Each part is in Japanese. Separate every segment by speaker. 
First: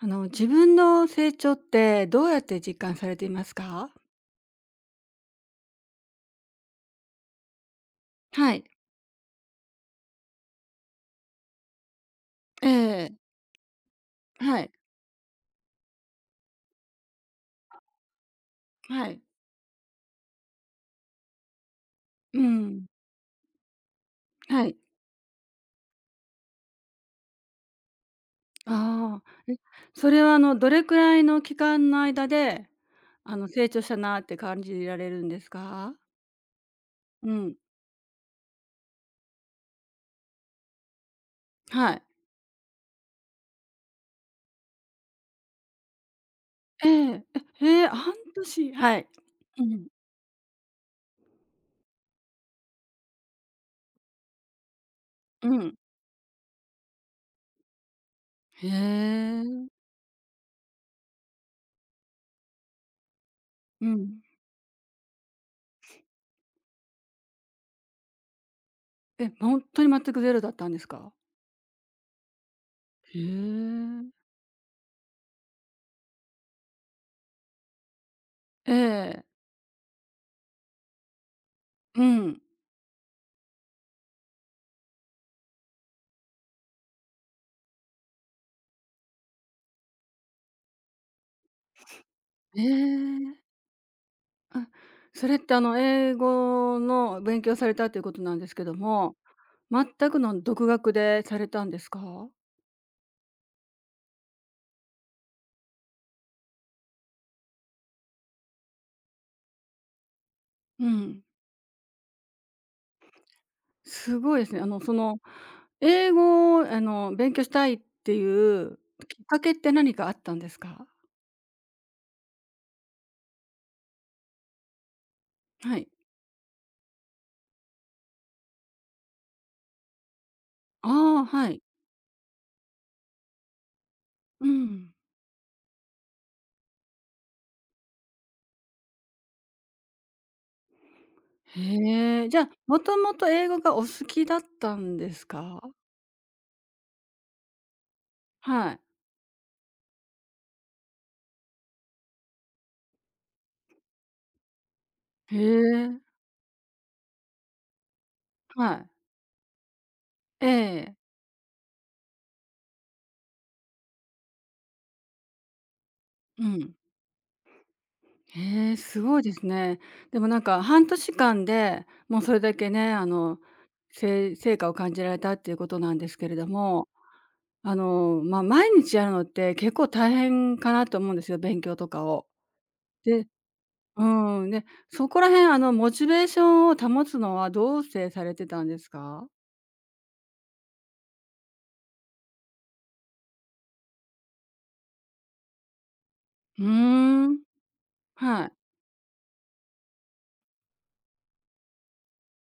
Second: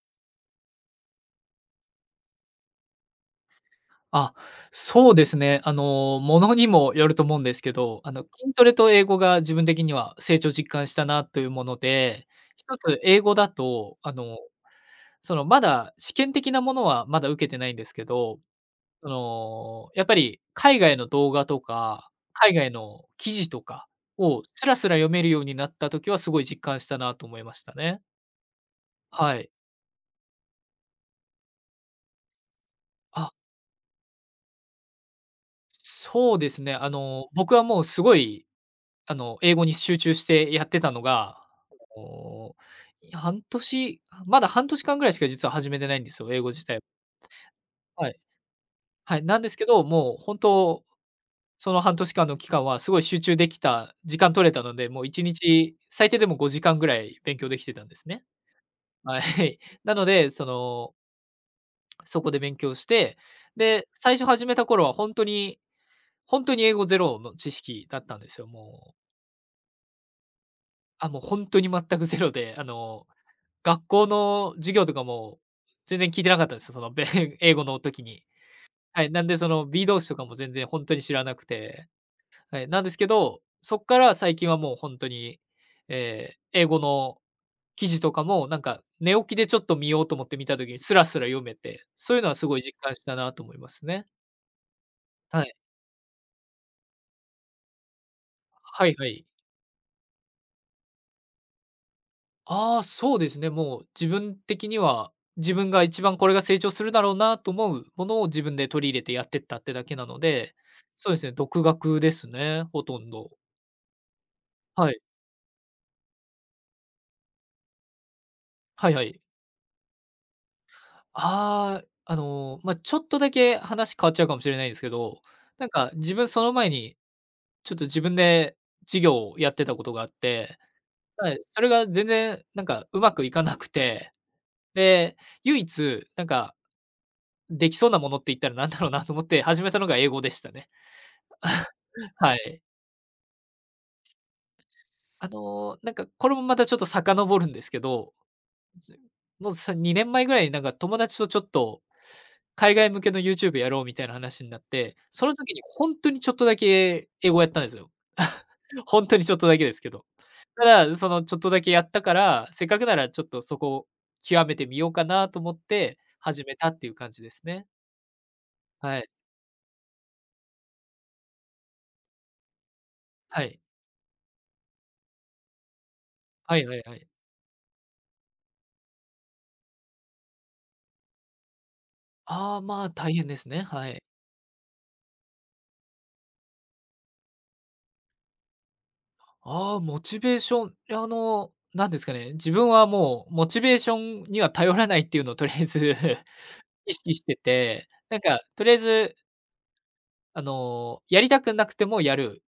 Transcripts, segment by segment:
Speaker 1: 自分の成長ってどうやって実感されていますか？
Speaker 2: あ、そうですね。ものにもよると思うんですけど、
Speaker 1: は
Speaker 2: 筋
Speaker 1: い。
Speaker 2: トレと英語が自分的には成長実感したなというもので、一
Speaker 1: え
Speaker 2: つ
Speaker 1: え、
Speaker 2: 英語だと、
Speaker 1: はい。
Speaker 2: まだ試験的なものはまだ受けてないんですけど、
Speaker 1: はい。
Speaker 2: やっぱり海外の動画とか、
Speaker 1: う
Speaker 2: 海外
Speaker 1: ん。
Speaker 2: の記事とかを
Speaker 1: は
Speaker 2: ス
Speaker 1: い。
Speaker 2: ラスラ読めるようになった時はすごい実感したなと思いましたね。
Speaker 1: あ
Speaker 2: はい。
Speaker 1: あ、それはどれくらいの期間の間で、
Speaker 2: あ、
Speaker 1: 成長したなって感じられるんですか？
Speaker 2: そうですね。
Speaker 1: う
Speaker 2: 僕
Speaker 1: ん、
Speaker 2: はもうすごい英語に集中してやってたのが、
Speaker 1: はい。
Speaker 2: お半年、まだ半年間ぐらいしか実は始めてないんですよ、英語自体。
Speaker 1: ええ、へえ、
Speaker 2: は
Speaker 1: 半
Speaker 2: い。
Speaker 1: 年、はい。
Speaker 2: はい、なんです
Speaker 1: う
Speaker 2: けど、
Speaker 1: ん、
Speaker 2: もう本当、その半年間の期間はすごい集中できた、時間取れたので、もう1
Speaker 1: うん。
Speaker 2: 日最低でも5時間ぐらい勉強できてたんですね。
Speaker 1: へ
Speaker 2: はい。
Speaker 1: え。
Speaker 2: なので、そこで勉強して、
Speaker 1: う
Speaker 2: で、
Speaker 1: ん。
Speaker 2: 最初始めた頃は本当に、本当に英語ゼロの知識だったんですよ、もう。
Speaker 1: え、ほんとに全くゼロだったんです
Speaker 2: あ、
Speaker 1: か？
Speaker 2: もう本当に全くゼロで、
Speaker 1: へ
Speaker 2: 学校
Speaker 1: え。
Speaker 2: の授業とかも、全然聞いてなかったんですよ、英語の時に。
Speaker 1: え
Speaker 2: はい、
Speaker 1: え。
Speaker 2: なんでその B 動詞とかも全然本当に知らなくて、
Speaker 1: うん。
Speaker 2: はい、なんですけど、そっから最近はもう本当に、えー英語の記事とかも、なんか、寝起きでちょっと見ようと思って見た時にスラスラ読めて、そういうのはすごい
Speaker 1: え
Speaker 2: 実感したなと
Speaker 1: え。
Speaker 2: 思いますね。
Speaker 1: あ、それっ
Speaker 2: は
Speaker 1: て
Speaker 2: い。
Speaker 1: 英語の勉強されたということなんですけど
Speaker 2: はいは
Speaker 1: も、
Speaker 2: い。
Speaker 1: 全くの独学でされたんですか？
Speaker 2: ああ、そうですね。もう自分的には、自分が一番これが成長するだろうなと思うものを自分で取り入れてやってったってだけなので、
Speaker 1: う
Speaker 2: そうで
Speaker 1: ん。
Speaker 2: すね、独学ですね、ほとんど。
Speaker 1: すごいですね。
Speaker 2: はい。
Speaker 1: 英語を勉強したいっていう
Speaker 2: はいはい。
Speaker 1: きっかけって何かあったんですか？
Speaker 2: ああ、ちょっとだけ話変わっちゃうかもしれないんですけど、なん
Speaker 1: はい。
Speaker 2: か自分その前に、ちょっと自分で事業をやってたことがあって、
Speaker 1: ああ、
Speaker 2: はい、
Speaker 1: は
Speaker 2: そ
Speaker 1: い。
Speaker 2: れが全然なんかうまくいかなくて、
Speaker 1: うん。
Speaker 2: で、唯一なんかできそうなものって言ったらなんだろうなと思って始めたのが英語でしたね。
Speaker 1: へえ、
Speaker 2: は
Speaker 1: じゃあ、
Speaker 2: い。
Speaker 1: もともと英語がお好きだったんですか？
Speaker 2: なんかこれもまたちょっと遡るんですけど、
Speaker 1: はい。
Speaker 2: もうさ2年前ぐらいになんか友達とちょっと海外向けの YouTube やろうみたいな話になって、その
Speaker 1: へ
Speaker 2: 時にほん
Speaker 1: え、
Speaker 2: とにちょっとだけ英語やったんですよ。
Speaker 1: はい。
Speaker 2: ほんとにちょっとだけですけど。
Speaker 1: え
Speaker 2: た
Speaker 1: え、
Speaker 2: だ、そのちょっとだけやったから、せっかくならちょっとそこを極めてみようかなと思って始
Speaker 1: う
Speaker 2: めた
Speaker 1: ん。
Speaker 2: っていう感じですね。
Speaker 1: へえ、
Speaker 2: は
Speaker 1: す
Speaker 2: い。
Speaker 1: ごいですね。でもなんか半年間で、もうそれだけね、
Speaker 2: はい。
Speaker 1: 成果を感じられたっていうことなんですけれど
Speaker 2: はいはい
Speaker 1: も、
Speaker 2: はい。
Speaker 1: まあ、毎日やるのって結構大変かなと思うんですよ、勉強とかを。
Speaker 2: ああ、まあ、大
Speaker 1: で
Speaker 2: 変ですね。はい。
Speaker 1: うん、で、そこら辺モチベーションを保つのはどうしてされてたんですか？
Speaker 2: ああ、モチベーション、いや、なんですかね、自分はもうモチベーションには頼らないっていうのをとりあえず
Speaker 1: うー
Speaker 2: 意識して
Speaker 1: ん、
Speaker 2: て、なんか
Speaker 1: はい。
Speaker 2: とりあえず、やりたくなくてもやる。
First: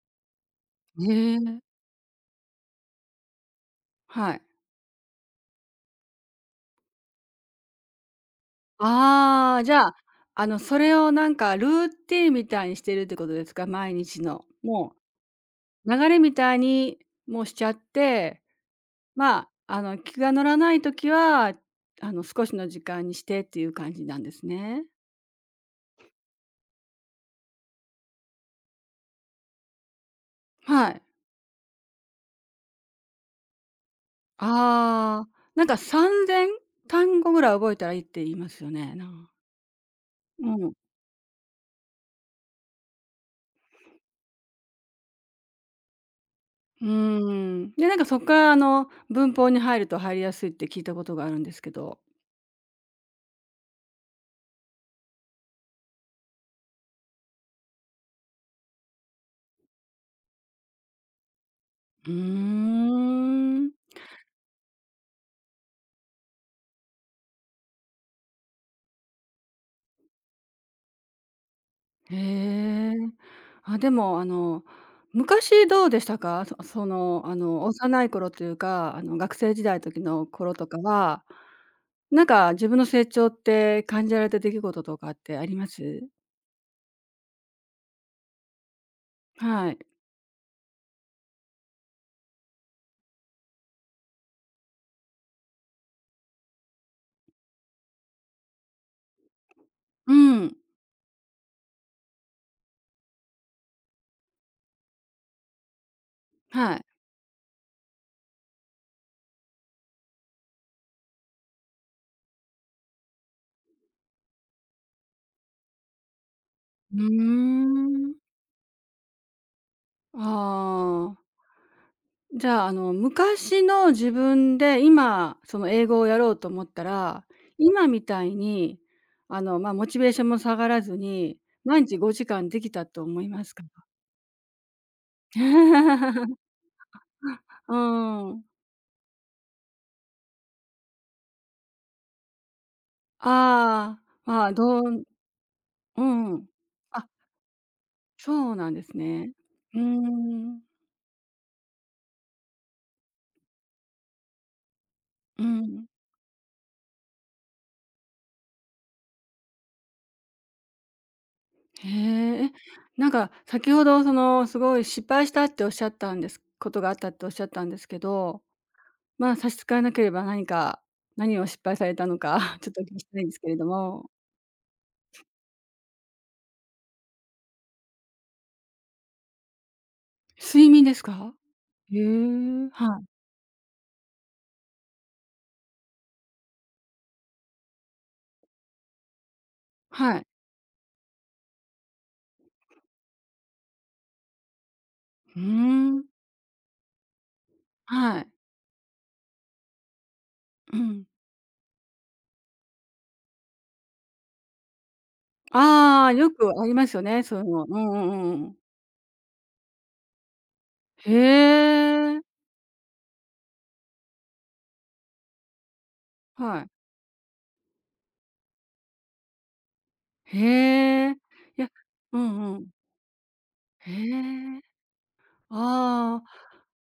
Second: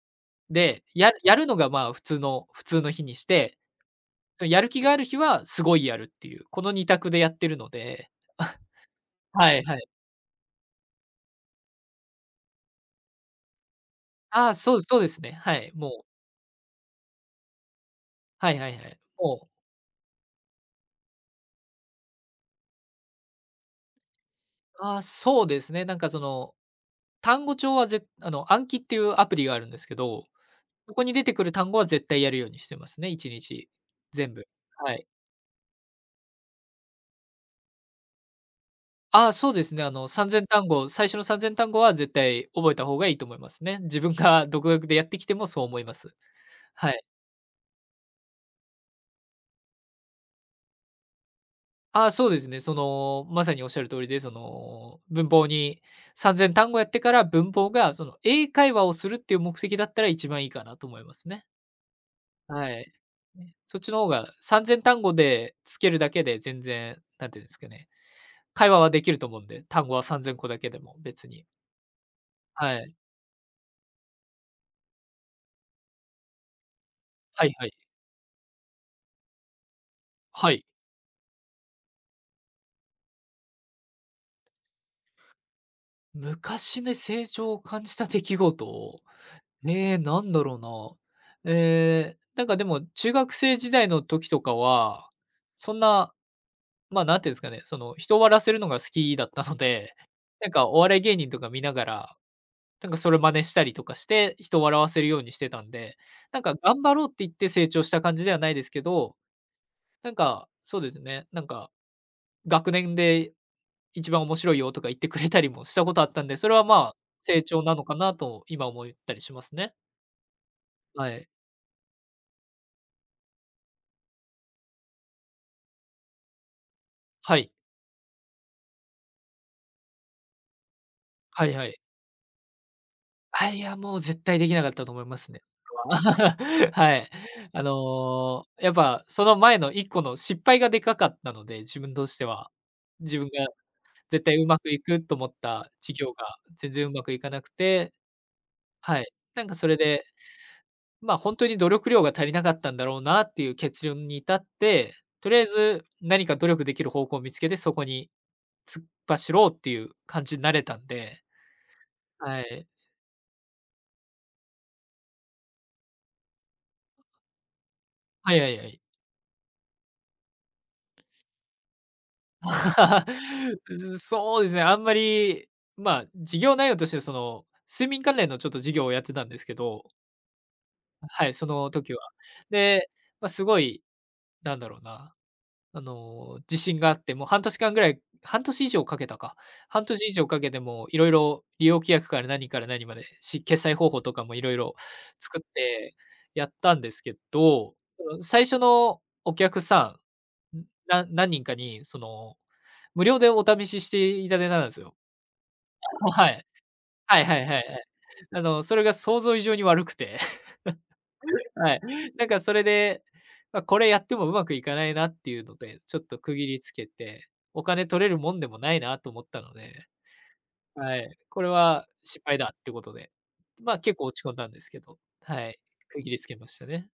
Speaker 2: で、
Speaker 1: へ
Speaker 2: やるや
Speaker 1: え、
Speaker 2: るのが、まあ、普通の日にして、
Speaker 1: はい。
Speaker 2: そのやる気がある日はすごいやるっていう、この二択でやってるので。は
Speaker 1: あ
Speaker 2: い
Speaker 1: あ、じ
Speaker 2: は
Speaker 1: ゃ
Speaker 2: い。
Speaker 1: あ、それをなんかルーティンみたいにしてるってことですか？毎日の。
Speaker 2: ああ、そう
Speaker 1: も
Speaker 2: そうですね。はい、
Speaker 1: う流
Speaker 2: もう、
Speaker 1: れみたいに、もうしちゃって、
Speaker 2: はいはいはい。
Speaker 1: まあ、
Speaker 2: もう、
Speaker 1: 気が乗らない時は、少しの時間にしてっていう感じなんですね。
Speaker 2: ああ、そうですね、なんかその単語帳はぜあの、暗記っていうアプリがあるんですけど、
Speaker 1: は
Speaker 2: そ
Speaker 1: い。
Speaker 2: こに出てくる単語は絶対やるようにしてますね、1日全部。はい。
Speaker 1: ああ、なんか3,000単語ぐらい覚えたらいいって言いますよね、なん
Speaker 2: あ
Speaker 1: か。
Speaker 2: あ、そうですね。あの、3 0
Speaker 1: う
Speaker 2: 単
Speaker 1: ん。
Speaker 2: 語、最初の3000単語は絶対覚えた方がいいと思いますね。自分が独学でやってきてもそう思います。
Speaker 1: うー
Speaker 2: はい。
Speaker 1: ん。で、なんかそこから、文法に入ると入りやすいって聞いたことがあるんですけど。
Speaker 2: ああ、そうですね。まさにおっしゃる通りで、文法に3000単語やってから、文法がその英会話をするっていう目的だったら一番いいかなと思いますね。
Speaker 1: う
Speaker 2: は
Speaker 1: ー
Speaker 2: い。ね、
Speaker 1: ん。
Speaker 2: そっちの方が3000単語でつけるだけで全然、なんていうんですかね、会話はできると思うんで、単語は3000個だけでも別に。
Speaker 1: へ
Speaker 2: は
Speaker 1: え。
Speaker 2: い。
Speaker 1: あ、でも、昔どうでしたか？その、
Speaker 2: はいはい。
Speaker 1: 幼い頃というか、学生時代時の
Speaker 2: は
Speaker 1: 頃
Speaker 2: い。
Speaker 1: とかは、なんか自分の成長って感じられた出来事とかってあります？
Speaker 2: 昔ね、成長を感じた出来事、
Speaker 1: はい。
Speaker 2: なんだろうな。ええ、なんかでも中学生時代の時とかは、そんな、まあ、何て言うんですかね、人を笑わせるのが好きだったので、
Speaker 1: う
Speaker 2: なん
Speaker 1: ん。
Speaker 2: かお笑い芸人とか見ながら、なんかそれ真似したりとかして、人を笑わせるようにしてたんで、なんか
Speaker 1: は
Speaker 2: 頑
Speaker 1: い。
Speaker 2: 張ろうって言って成長した感じではないですけど、なんか、そうですね、なんか学年で一番面白いよとか言ってくれたりもしたことあったんで、それはまあ、
Speaker 1: うー
Speaker 2: 成長なのかな
Speaker 1: ん。
Speaker 2: と今思ったりしますね。は
Speaker 1: あ
Speaker 2: い。
Speaker 1: あ。じゃあ、昔の自分で今、その英語をやろうと思ったら、
Speaker 2: はい。
Speaker 1: 今みたいに、モチベーションも下がらずに、
Speaker 2: はいはい。
Speaker 1: 毎日5時間できたと思いま
Speaker 2: あ、
Speaker 1: す
Speaker 2: い
Speaker 1: か？
Speaker 2: や、もう絶対できなかったと思いますね。それ は はい。
Speaker 1: うーん。
Speaker 2: やっぱその前の一個の失敗がでかかったので、自分としては。自分
Speaker 1: あ
Speaker 2: が
Speaker 1: あ、
Speaker 2: 絶対
Speaker 1: ま
Speaker 2: う
Speaker 1: あ、
Speaker 2: まくいくと思った授
Speaker 1: う
Speaker 2: 業が
Speaker 1: ん。
Speaker 2: 全然うま
Speaker 1: あ、
Speaker 2: くいかなくて、
Speaker 1: そうなんです
Speaker 2: はい。
Speaker 1: ね。
Speaker 2: なんかそ
Speaker 1: う
Speaker 2: れ
Speaker 1: ー
Speaker 2: で
Speaker 1: ん。
Speaker 2: まあ、本当に努力量が足りなかったんだろうなっていう結論に至って、とりあ
Speaker 1: う
Speaker 2: え
Speaker 1: ん。
Speaker 2: ず何か努力できる方向を見つけて、そこに突っ走ろうっていう感じになれたんで、
Speaker 1: へ
Speaker 2: は
Speaker 1: え、
Speaker 2: い。
Speaker 1: なんか先ほどその、すごい失敗したっておっしゃったんですことがあったっておっしゃったんですけ
Speaker 2: はい
Speaker 1: ど、
Speaker 2: はいはい。
Speaker 1: 差し支えなければ何か、何を失敗されたのか ちょっとお聞きしたいんですけれど も。
Speaker 2: そうですね、あんまり、まあ、授業内容としてその、睡眠関連のちょっと授業をやってたんですけど、
Speaker 1: 睡眠です
Speaker 2: は
Speaker 1: か？
Speaker 2: い、その時
Speaker 1: へ
Speaker 2: は。
Speaker 1: え、
Speaker 2: で、
Speaker 1: はい、
Speaker 2: まあ、すごい、なんだろうな自信があって、もう半年間ぐらい半年以上かけたか。半年以
Speaker 1: はい。
Speaker 2: 上かけてもいろいろ利用規約から何から何まで、決済方法とかもいろいろ作
Speaker 1: う
Speaker 2: っ
Speaker 1: ー
Speaker 2: て
Speaker 1: ん、
Speaker 2: やったんですけど、そ
Speaker 1: は
Speaker 2: の
Speaker 1: い。
Speaker 2: 最初のお客さん、
Speaker 1: うん。
Speaker 2: 何人かに、無料でお試ししていただいたんですよ。
Speaker 1: ああ、よ
Speaker 2: はい。
Speaker 1: くありますよ
Speaker 2: は
Speaker 1: ね、
Speaker 2: い
Speaker 1: そ
Speaker 2: は
Speaker 1: ういう
Speaker 2: いはいは
Speaker 1: の。う
Speaker 2: い。
Speaker 1: んうんうんうん。
Speaker 2: それが想像以上に悪くて。
Speaker 1: へ
Speaker 2: はい。
Speaker 1: え、
Speaker 2: なんかそれで、これやってもうまくいかないなっていうので、ちょっと区切
Speaker 1: は
Speaker 2: り
Speaker 1: い。
Speaker 2: つけて、お金取れるもんでもないなと思ったので、は
Speaker 1: へえ、
Speaker 2: い、これ
Speaker 1: いや、
Speaker 2: は
Speaker 1: う
Speaker 2: 失敗だ
Speaker 1: んう
Speaker 2: っ
Speaker 1: ん。
Speaker 2: てことで、
Speaker 1: へ
Speaker 2: 結構落ち込んだんで
Speaker 1: え、
Speaker 2: すけど、はい、区切り
Speaker 1: あ
Speaker 2: つけましたね。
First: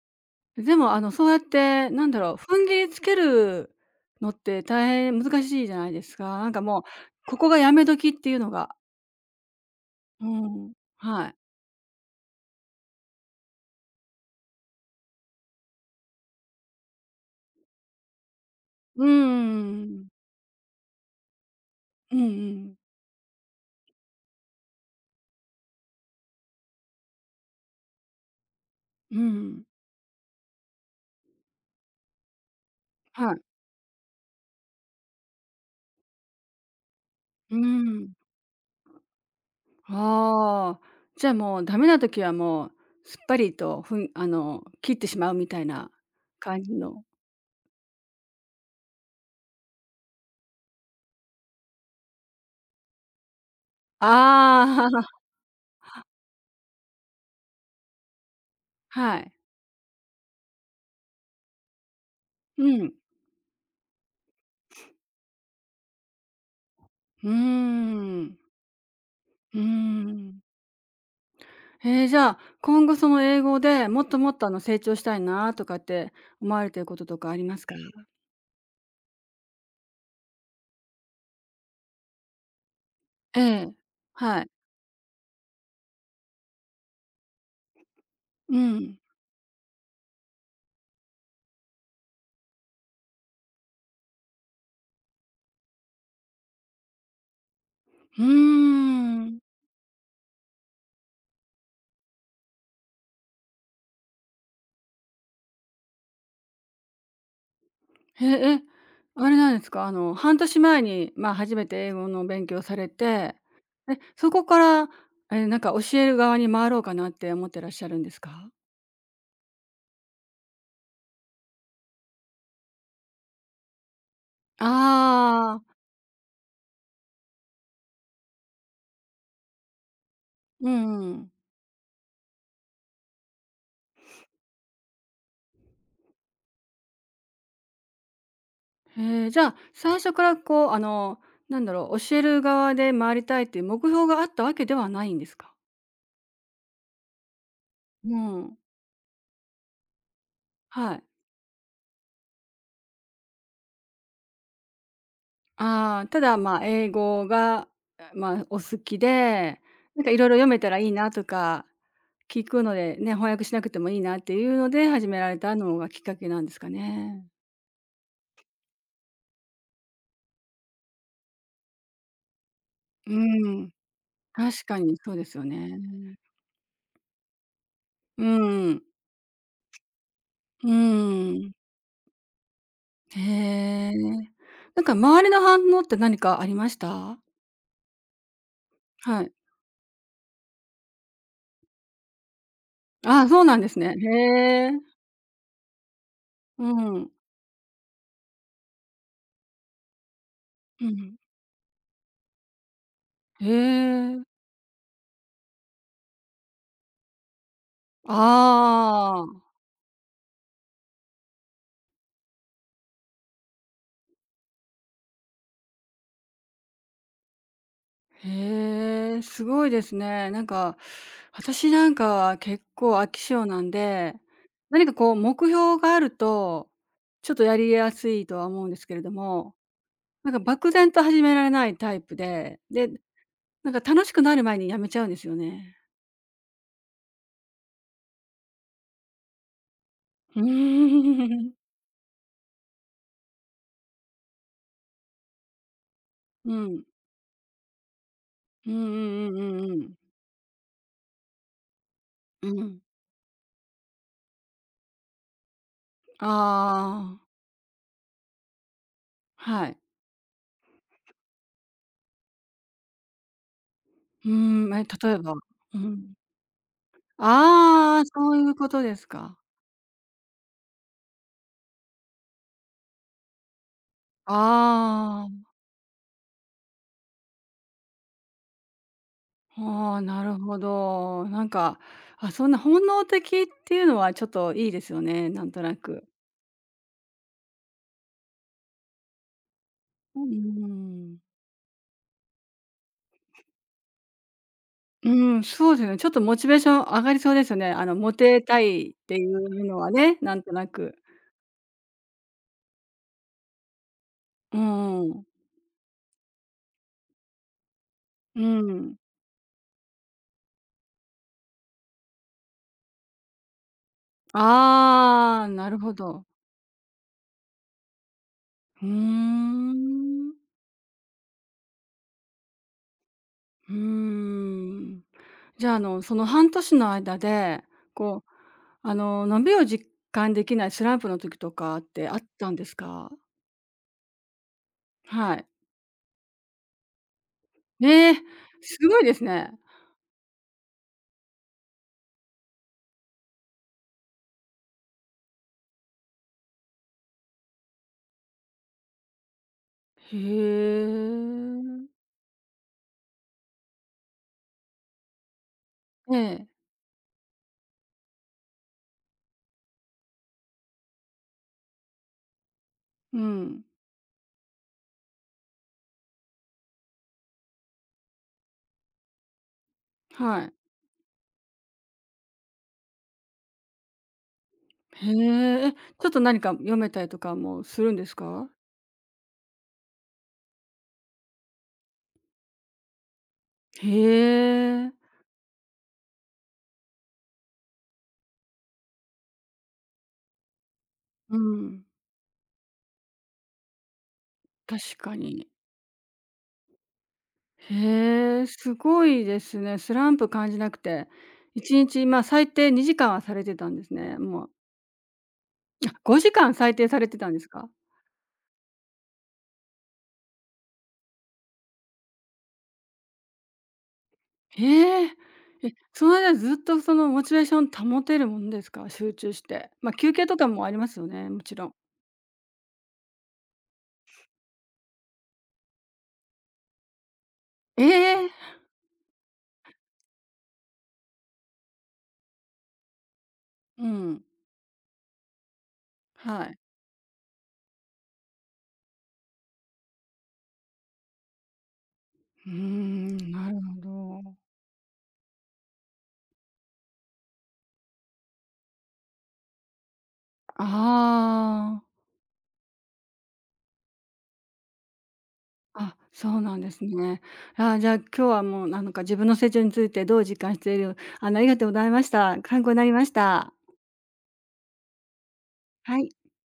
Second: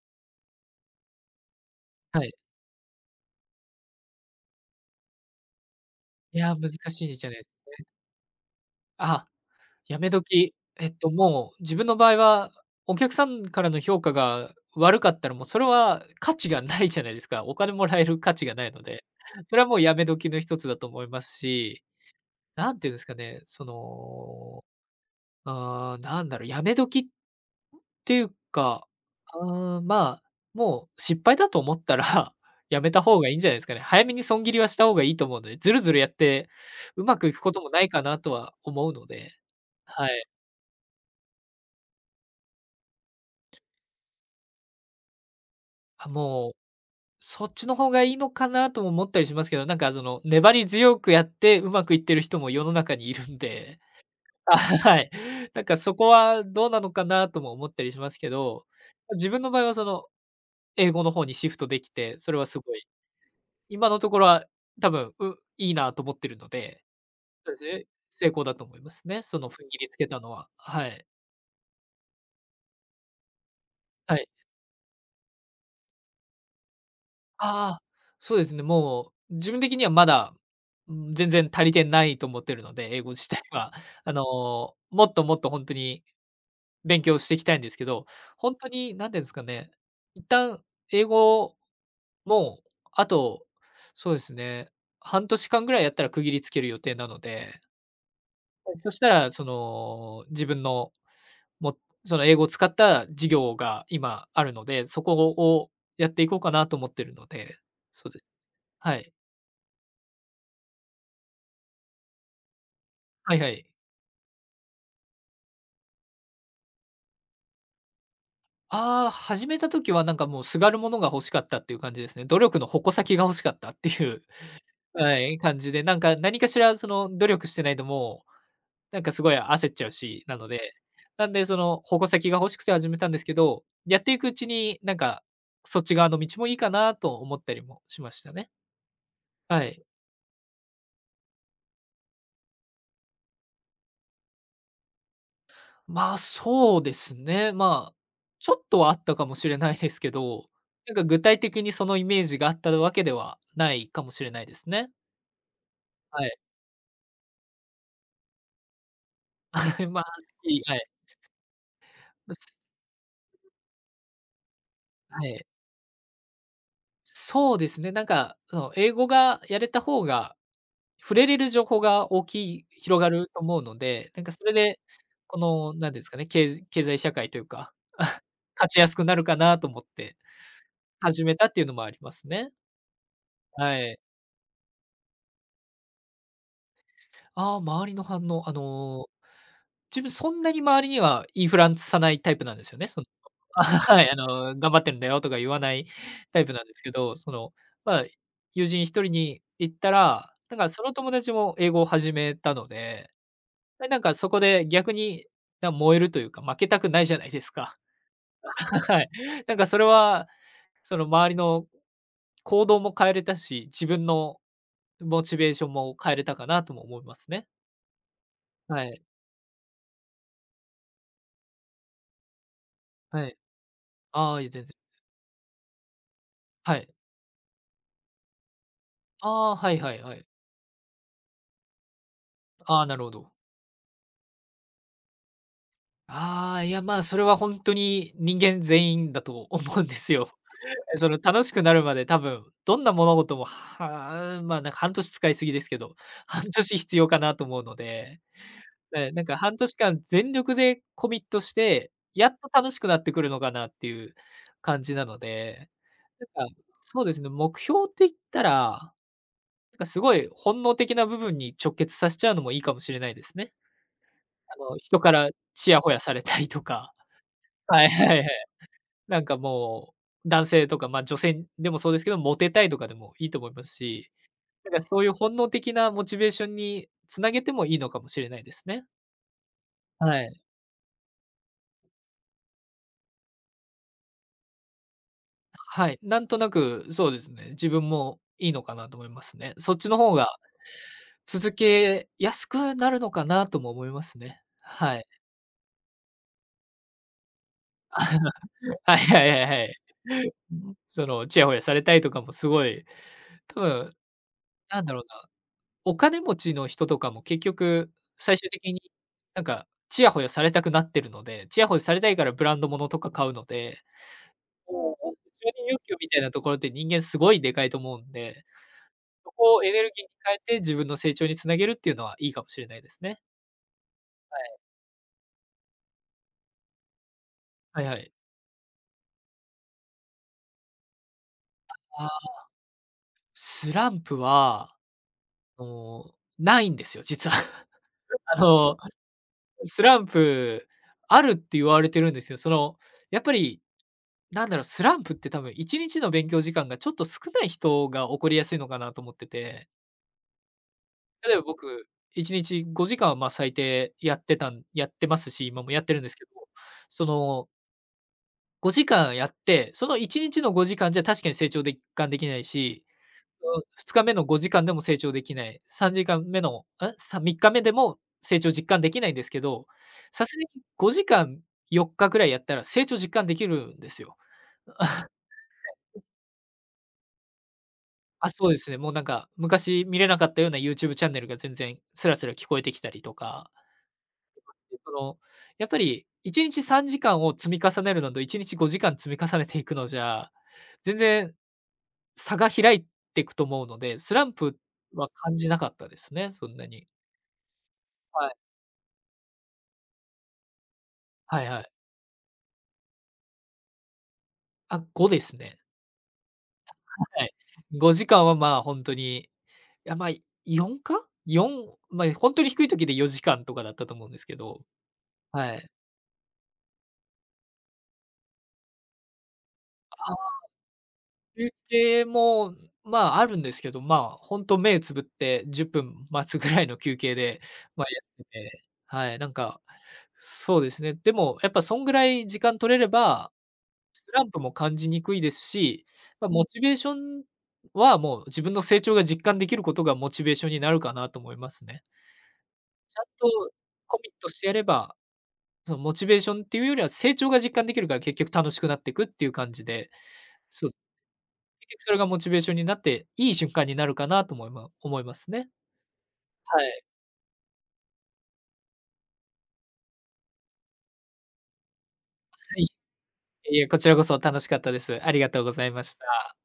Speaker 1: あ、でもそうやってなんだ
Speaker 2: は
Speaker 1: ろ
Speaker 2: い。
Speaker 1: う、踏ん切りつけるのって大変難しいじゃないですか。
Speaker 2: い
Speaker 1: なん
Speaker 2: や、
Speaker 1: か
Speaker 2: 難
Speaker 1: もう、
Speaker 2: しいじゃな
Speaker 1: こ
Speaker 2: い。
Speaker 1: こがやめ時っていうのが、
Speaker 2: あ、やめ
Speaker 1: う
Speaker 2: 時、
Speaker 1: ん、はい。
Speaker 2: もう自分の場合は、お客さんからの評価が悪かったら、もうそれは価値がないじゃないですか。お金もらえる価値がないので、
Speaker 1: うー
Speaker 2: それはもうやめ
Speaker 1: ん。
Speaker 2: 時の一つだと思いますし、
Speaker 1: うんう
Speaker 2: な
Speaker 1: ん。
Speaker 2: んていうんですかね、なんだろう、やめ時っていうか、
Speaker 1: う
Speaker 2: あ
Speaker 1: ん、
Speaker 2: ーまあ、もう失敗だと思ったら やめた方が
Speaker 1: は
Speaker 2: いい
Speaker 1: い。
Speaker 2: んじゃないですかね。早めに損切りはした方がいいと思うので、ずるずるやってうまくいくこ
Speaker 1: うー
Speaker 2: ともないか
Speaker 1: ん。
Speaker 2: なとは思うので、はい。
Speaker 1: ああ、じゃあ、もうダメな時はもう、すっぱりと、ふんあの、切ってしまうみたいな
Speaker 2: あ、もう、
Speaker 1: 感じの。
Speaker 2: そっちの方がいいのかなとも思ったりしますけど、なんかその、粘り強くやってうまくいってる人も世の中にいるんで。あ、
Speaker 1: ああ、
Speaker 2: はい。なんかそこはどうなのかなとも思ったりしますけど、
Speaker 1: は
Speaker 2: 自
Speaker 1: い。
Speaker 2: 分の場合はその英語の方にシフトできて、それはす
Speaker 1: う
Speaker 2: ごい、
Speaker 1: ん。
Speaker 2: 今のところは多分、いいなと思ってるので、
Speaker 1: うー
Speaker 2: そうですね、成
Speaker 1: ん。
Speaker 2: 功だと思いますね。その
Speaker 1: うー
Speaker 2: 踏ん切りつけたの
Speaker 1: ん。
Speaker 2: は。はい。
Speaker 1: へえ、じゃあ、今後その英語でもっ
Speaker 2: は
Speaker 1: と
Speaker 2: い。
Speaker 1: もっと、成長したいなとかって思われてることとかありますか？
Speaker 2: ああ、そうですね、もう自分的にはまだ、うん、全然足りてないと思ってるので、英語自
Speaker 1: え
Speaker 2: 体
Speaker 1: え。
Speaker 2: は。
Speaker 1: はい。
Speaker 2: もっともっと本当に勉強していきたいんですけど、
Speaker 1: う
Speaker 2: 本当に
Speaker 1: ん。
Speaker 2: 何て言うんですかね、一旦英語もう、あと、そうですね、半年間ぐらいやったら区切りつける予定なので、
Speaker 1: うー
Speaker 2: そしたら
Speaker 1: ん。
Speaker 2: その、自分の、もその英語を使った事業が今あるので、そこをやっていこうかなと思ってるので、そうです。
Speaker 1: へえ、
Speaker 2: はい。
Speaker 1: あれなんですか、半年前に、まあ、初めて英語の勉強されて、
Speaker 2: はいはい。
Speaker 1: そこから、なんか教える側に回ろうかなって思ってらっしゃるんですか？
Speaker 2: ああ、始めた時はなんかもうすがるものが欲しかったっていう感じですね。努力の矛先が欲しかったっていう、はい、
Speaker 1: あ
Speaker 2: 感
Speaker 1: あ、
Speaker 2: じで、なんか何かしらその努力してないと、もうなんかすごい焦っちゃうし、なの
Speaker 1: う
Speaker 2: で、
Speaker 1: んう
Speaker 2: な
Speaker 1: ん。
Speaker 2: んでその保護先が欲しくて始めたんですけど、やっていくうちになんか、そっち側の道もいいかなと思ったりもしましたね。
Speaker 1: へえ、じゃあ、
Speaker 2: はい。
Speaker 1: 最初からこう、なんだろう、教える側で回りたいっていう目標があったわけではないんですか？
Speaker 2: まあ、そうですね。まあ、
Speaker 1: う
Speaker 2: ち
Speaker 1: ん、
Speaker 2: ょっとはあったかもしれないですけど、な
Speaker 1: は
Speaker 2: ん
Speaker 1: い。
Speaker 2: か具体的にそのイメージがあったわけではないかもしれないですね。
Speaker 1: ああ、た
Speaker 2: は
Speaker 1: だ、
Speaker 2: い。
Speaker 1: まあ、英語が、まあ、お好きで、
Speaker 2: ま
Speaker 1: なん
Speaker 2: あ、
Speaker 1: かいろいろ読
Speaker 2: 好
Speaker 1: め
Speaker 2: き
Speaker 1: た
Speaker 2: は
Speaker 1: らい
Speaker 2: い。
Speaker 1: いなとか
Speaker 2: す
Speaker 1: 聞くので、ね、翻訳しなくてもいいなっていうので始め
Speaker 2: は
Speaker 1: られ
Speaker 2: い。
Speaker 1: たのがきっかけなんですかね。
Speaker 2: そうですね、なんかその英語がやれた方が触れれる情報が大きい広が
Speaker 1: う
Speaker 2: ると思う
Speaker 1: ん。
Speaker 2: ので、なんかそれ
Speaker 1: 確か
Speaker 2: で、
Speaker 1: にそうです
Speaker 2: こ
Speaker 1: よ
Speaker 2: の
Speaker 1: ね。
Speaker 2: なんですかね、経済社会というか、
Speaker 1: う
Speaker 2: 勝ち
Speaker 1: ん、
Speaker 2: やすくなるかなと思って
Speaker 1: う
Speaker 2: 始め
Speaker 1: ー
Speaker 2: た
Speaker 1: ん。
Speaker 2: っていうのもありますね。
Speaker 1: へ
Speaker 2: は
Speaker 1: え。
Speaker 2: い。
Speaker 1: なんか周りの反応って何かありました？
Speaker 2: ああ、周りの反応、
Speaker 1: はい。
Speaker 2: 自分そんなに周りには言いふンスさないタイプなんですよね、その。
Speaker 1: ああ、そう なん
Speaker 2: あ、
Speaker 1: ですね。
Speaker 2: はい、
Speaker 1: へ
Speaker 2: 頑
Speaker 1: え。
Speaker 2: 張ってるんだよとか言わないタイプな
Speaker 1: う
Speaker 2: んですけ
Speaker 1: ん。
Speaker 2: ど、その、まあ、友人一人に行ったら、なんかそ
Speaker 1: う
Speaker 2: の友
Speaker 1: ん。
Speaker 2: 達も英語を始めたので
Speaker 1: へ
Speaker 2: でなんか
Speaker 1: え。
Speaker 2: そこで逆に、燃えるというか、負けたくないじゃないですか。はい。
Speaker 1: ああ。
Speaker 2: なんかそれは、その周りの行動も変えれたし、自分のモチベーションも変えれたかなとも思いますね。はい。
Speaker 1: へえ、すごいですね。なんか、私なんかは結構飽き
Speaker 2: はい。
Speaker 1: 性なんで、
Speaker 2: ああ、いや全然。
Speaker 1: 何かこう目標があると、
Speaker 2: はい。
Speaker 1: ちょっとやりやすいとは思うんですけれど
Speaker 2: あ
Speaker 1: も、
Speaker 2: あ、はいはいはい。
Speaker 1: なんか漠然と始められないタイプで、
Speaker 2: ああ、
Speaker 1: で、
Speaker 2: なるほど。
Speaker 1: なんか楽しくなる前にやめちゃうんですよね。
Speaker 2: ああ、いや、まあ、それは本当に人間全員だと思うんですよ。
Speaker 1: うー
Speaker 2: その楽
Speaker 1: ん。
Speaker 2: しくなるまで多分、どんな物事も、はあ、まあ、なんか半年使いすぎですけど、半
Speaker 1: う
Speaker 2: 年
Speaker 1: ん。
Speaker 2: 必要かなと思うので。
Speaker 1: うんう
Speaker 2: え、なん
Speaker 1: んう
Speaker 2: か
Speaker 1: ん
Speaker 2: 半
Speaker 1: うん
Speaker 2: 年
Speaker 1: うん。
Speaker 2: 間全力でコミットして、やっと
Speaker 1: う
Speaker 2: 楽し
Speaker 1: ん。
Speaker 2: くなってくるのかなっていう感じなので、
Speaker 1: あ
Speaker 2: なんか、そうで
Speaker 1: あ、
Speaker 2: すね、目標って言ったら、
Speaker 1: はい。
Speaker 2: なんかすごい本能的な部分に直結させちゃうのもいいかもしれないですね。
Speaker 1: うー
Speaker 2: あ
Speaker 1: ん、
Speaker 2: の、人か
Speaker 1: 例え
Speaker 2: ら
Speaker 1: ば
Speaker 2: ち
Speaker 1: う
Speaker 2: やほやさ
Speaker 1: ん。
Speaker 2: れたりとか、はい
Speaker 1: ああ、
Speaker 2: はいはい。
Speaker 1: そういうことです
Speaker 2: なんか
Speaker 1: か。
Speaker 2: もう、男性とか、ま、女性でもそうですけど、モテたいとかでもいいと思いますし、なんかそういう
Speaker 1: あ
Speaker 2: 本
Speaker 1: あ。
Speaker 2: 能的なモチベーションにつなげてもいいのかもしれないですね。
Speaker 1: ああ、な
Speaker 2: は
Speaker 1: る
Speaker 2: い。
Speaker 1: ほど。なんか、あ、そんな本能的っていうのはちょっといいですよね、なんとな
Speaker 2: はい、
Speaker 1: く。
Speaker 2: なんとなくそうですね、自分もいいのかなと思いますね。そっちの方
Speaker 1: う
Speaker 2: が
Speaker 1: ん。
Speaker 2: 続けやすくなるのかなとも思いますね。はい。
Speaker 1: うん、そうですよね。ちょっとモチベーション上がりそうですよね。モテた いっ
Speaker 2: はい
Speaker 1: てい
Speaker 2: はいはいは
Speaker 1: う
Speaker 2: い。
Speaker 1: のはね、なんとな く。
Speaker 2: その、ちやほやされたいとかもすごい、多分
Speaker 1: う
Speaker 2: なんだ
Speaker 1: ん
Speaker 2: ろう
Speaker 1: う
Speaker 2: な、
Speaker 1: ん、
Speaker 2: お金持ちの人とかも結局最終的になんかちやほやされたくなってるので、ちやほやされたいからブランド物とか買うので、もう本当
Speaker 1: ああ、
Speaker 2: 承認
Speaker 1: なる
Speaker 2: 欲
Speaker 1: ほ
Speaker 2: 求みたい
Speaker 1: ど。
Speaker 2: なところって人間すごいでかいと思うんで、
Speaker 1: ふー
Speaker 2: そこをエネルギーに
Speaker 1: ん。
Speaker 2: 変えて、自分の成長につなげるっていうのはいいかもしれないですね。
Speaker 1: うーん。じゃあ、その半年の間で、
Speaker 2: はいはい。
Speaker 1: こう、伸びを実感できないスランプの時とかっ
Speaker 2: あ
Speaker 1: て
Speaker 2: あ、
Speaker 1: あったんですか？
Speaker 2: スランプは、
Speaker 1: はい。
Speaker 2: あの、ないんですよ、実は。
Speaker 1: ええ、
Speaker 2: あの、
Speaker 1: すごいですね。
Speaker 2: スランプあるって言われてるんですよ。その、やっぱり、なんだろう、スランプって多分1日の勉強時間がちょっと少ない人が起こりやすいのかなと思ってて、
Speaker 1: へ
Speaker 2: 例えば僕、
Speaker 1: え。
Speaker 2: 1日5時間はまあ最低やってますし、今もやってるんです
Speaker 1: え
Speaker 2: けど、
Speaker 1: え、
Speaker 2: その5時間やって、その1日の5時間じゃ確かに成長ができないし、
Speaker 1: う
Speaker 2: うん、
Speaker 1: ん、
Speaker 2: 2日目の5時間でも成長できない、3時間目のん、さ3日目でも成長実感できないんですけど、さすが
Speaker 1: はい。
Speaker 2: に5時間、4日ぐらいやったら成長実感できるんですよ。
Speaker 1: へえ、ちょっと何か読めたりとかもするんです
Speaker 2: あ、
Speaker 1: か？
Speaker 2: そうですね、もうなんか昔見れなかったような YouTube チャンネルが全然スラスラ聞こえてきたりとか、
Speaker 1: へ
Speaker 2: で、そ
Speaker 1: え。
Speaker 2: の、やっぱり1日3時間を積み重ねるのと1日5時間積み重ねていくのじゃ、全然
Speaker 1: うん、
Speaker 2: 差が開いてくと思うので、スランプ
Speaker 1: 確
Speaker 2: は
Speaker 1: か
Speaker 2: 感じ
Speaker 1: に。
Speaker 2: なかったですね、そんなに。はい。
Speaker 1: へえ、すごいですね。スランプ感じなくて、
Speaker 2: はいはい。
Speaker 1: 1日、まあ、最低2時間はされてたんですね。もう、
Speaker 2: あ、5ですね。
Speaker 1: 5時間最低されて
Speaker 2: は
Speaker 1: た
Speaker 2: い。
Speaker 1: んですか？
Speaker 2: 5時間は、まあ、ほんとに、いや、ま、4か？4、ま、ほんとに低い時で4時間とかだったと思うんですけど、
Speaker 1: ええ。
Speaker 2: はい。
Speaker 1: その間ずっとそのモチベーション保てるもんですか？集中して。まあ、休憩とかもありますよね、も
Speaker 2: 休
Speaker 1: ちろん。
Speaker 2: 憩も、まあ、あるんですけど、まあ、ほんと目つぶって10分待つぐらいの休憩で、
Speaker 1: え
Speaker 2: ま、やっ
Speaker 1: え！
Speaker 2: てて、はい、なんか、そうですね、でもやっぱそんぐらい時間取れれば、
Speaker 1: う
Speaker 2: ス
Speaker 1: ん、
Speaker 2: ランプも感じにくいですし、
Speaker 1: は
Speaker 2: モ
Speaker 1: い。
Speaker 2: チベーションはもう自分の成長が実感できることがモチベーションになるかなと思いますね。
Speaker 1: うー
Speaker 2: ちゃん
Speaker 1: ん、な
Speaker 2: と
Speaker 1: る
Speaker 2: コミッ
Speaker 1: ほ
Speaker 2: ト
Speaker 1: ど。
Speaker 2: してやれば、そのモチベーションっていうよりは成長が実感できるから結局楽しくなっていくっていう感じで、そう、結
Speaker 1: あ
Speaker 2: 局それがモチベーションになって、いい瞬間になるかなと思いますね。
Speaker 1: あ、あ、そうなん
Speaker 2: はい。
Speaker 1: で
Speaker 2: は
Speaker 1: すね。じゃあ、今日はもうなんか自分の成長についてどう実感しているありがとうございました。参
Speaker 2: い。
Speaker 1: 考になりました。
Speaker 2: いえ、こちらこそ楽しかったです。ありがとうございまし
Speaker 1: はい。
Speaker 2: た。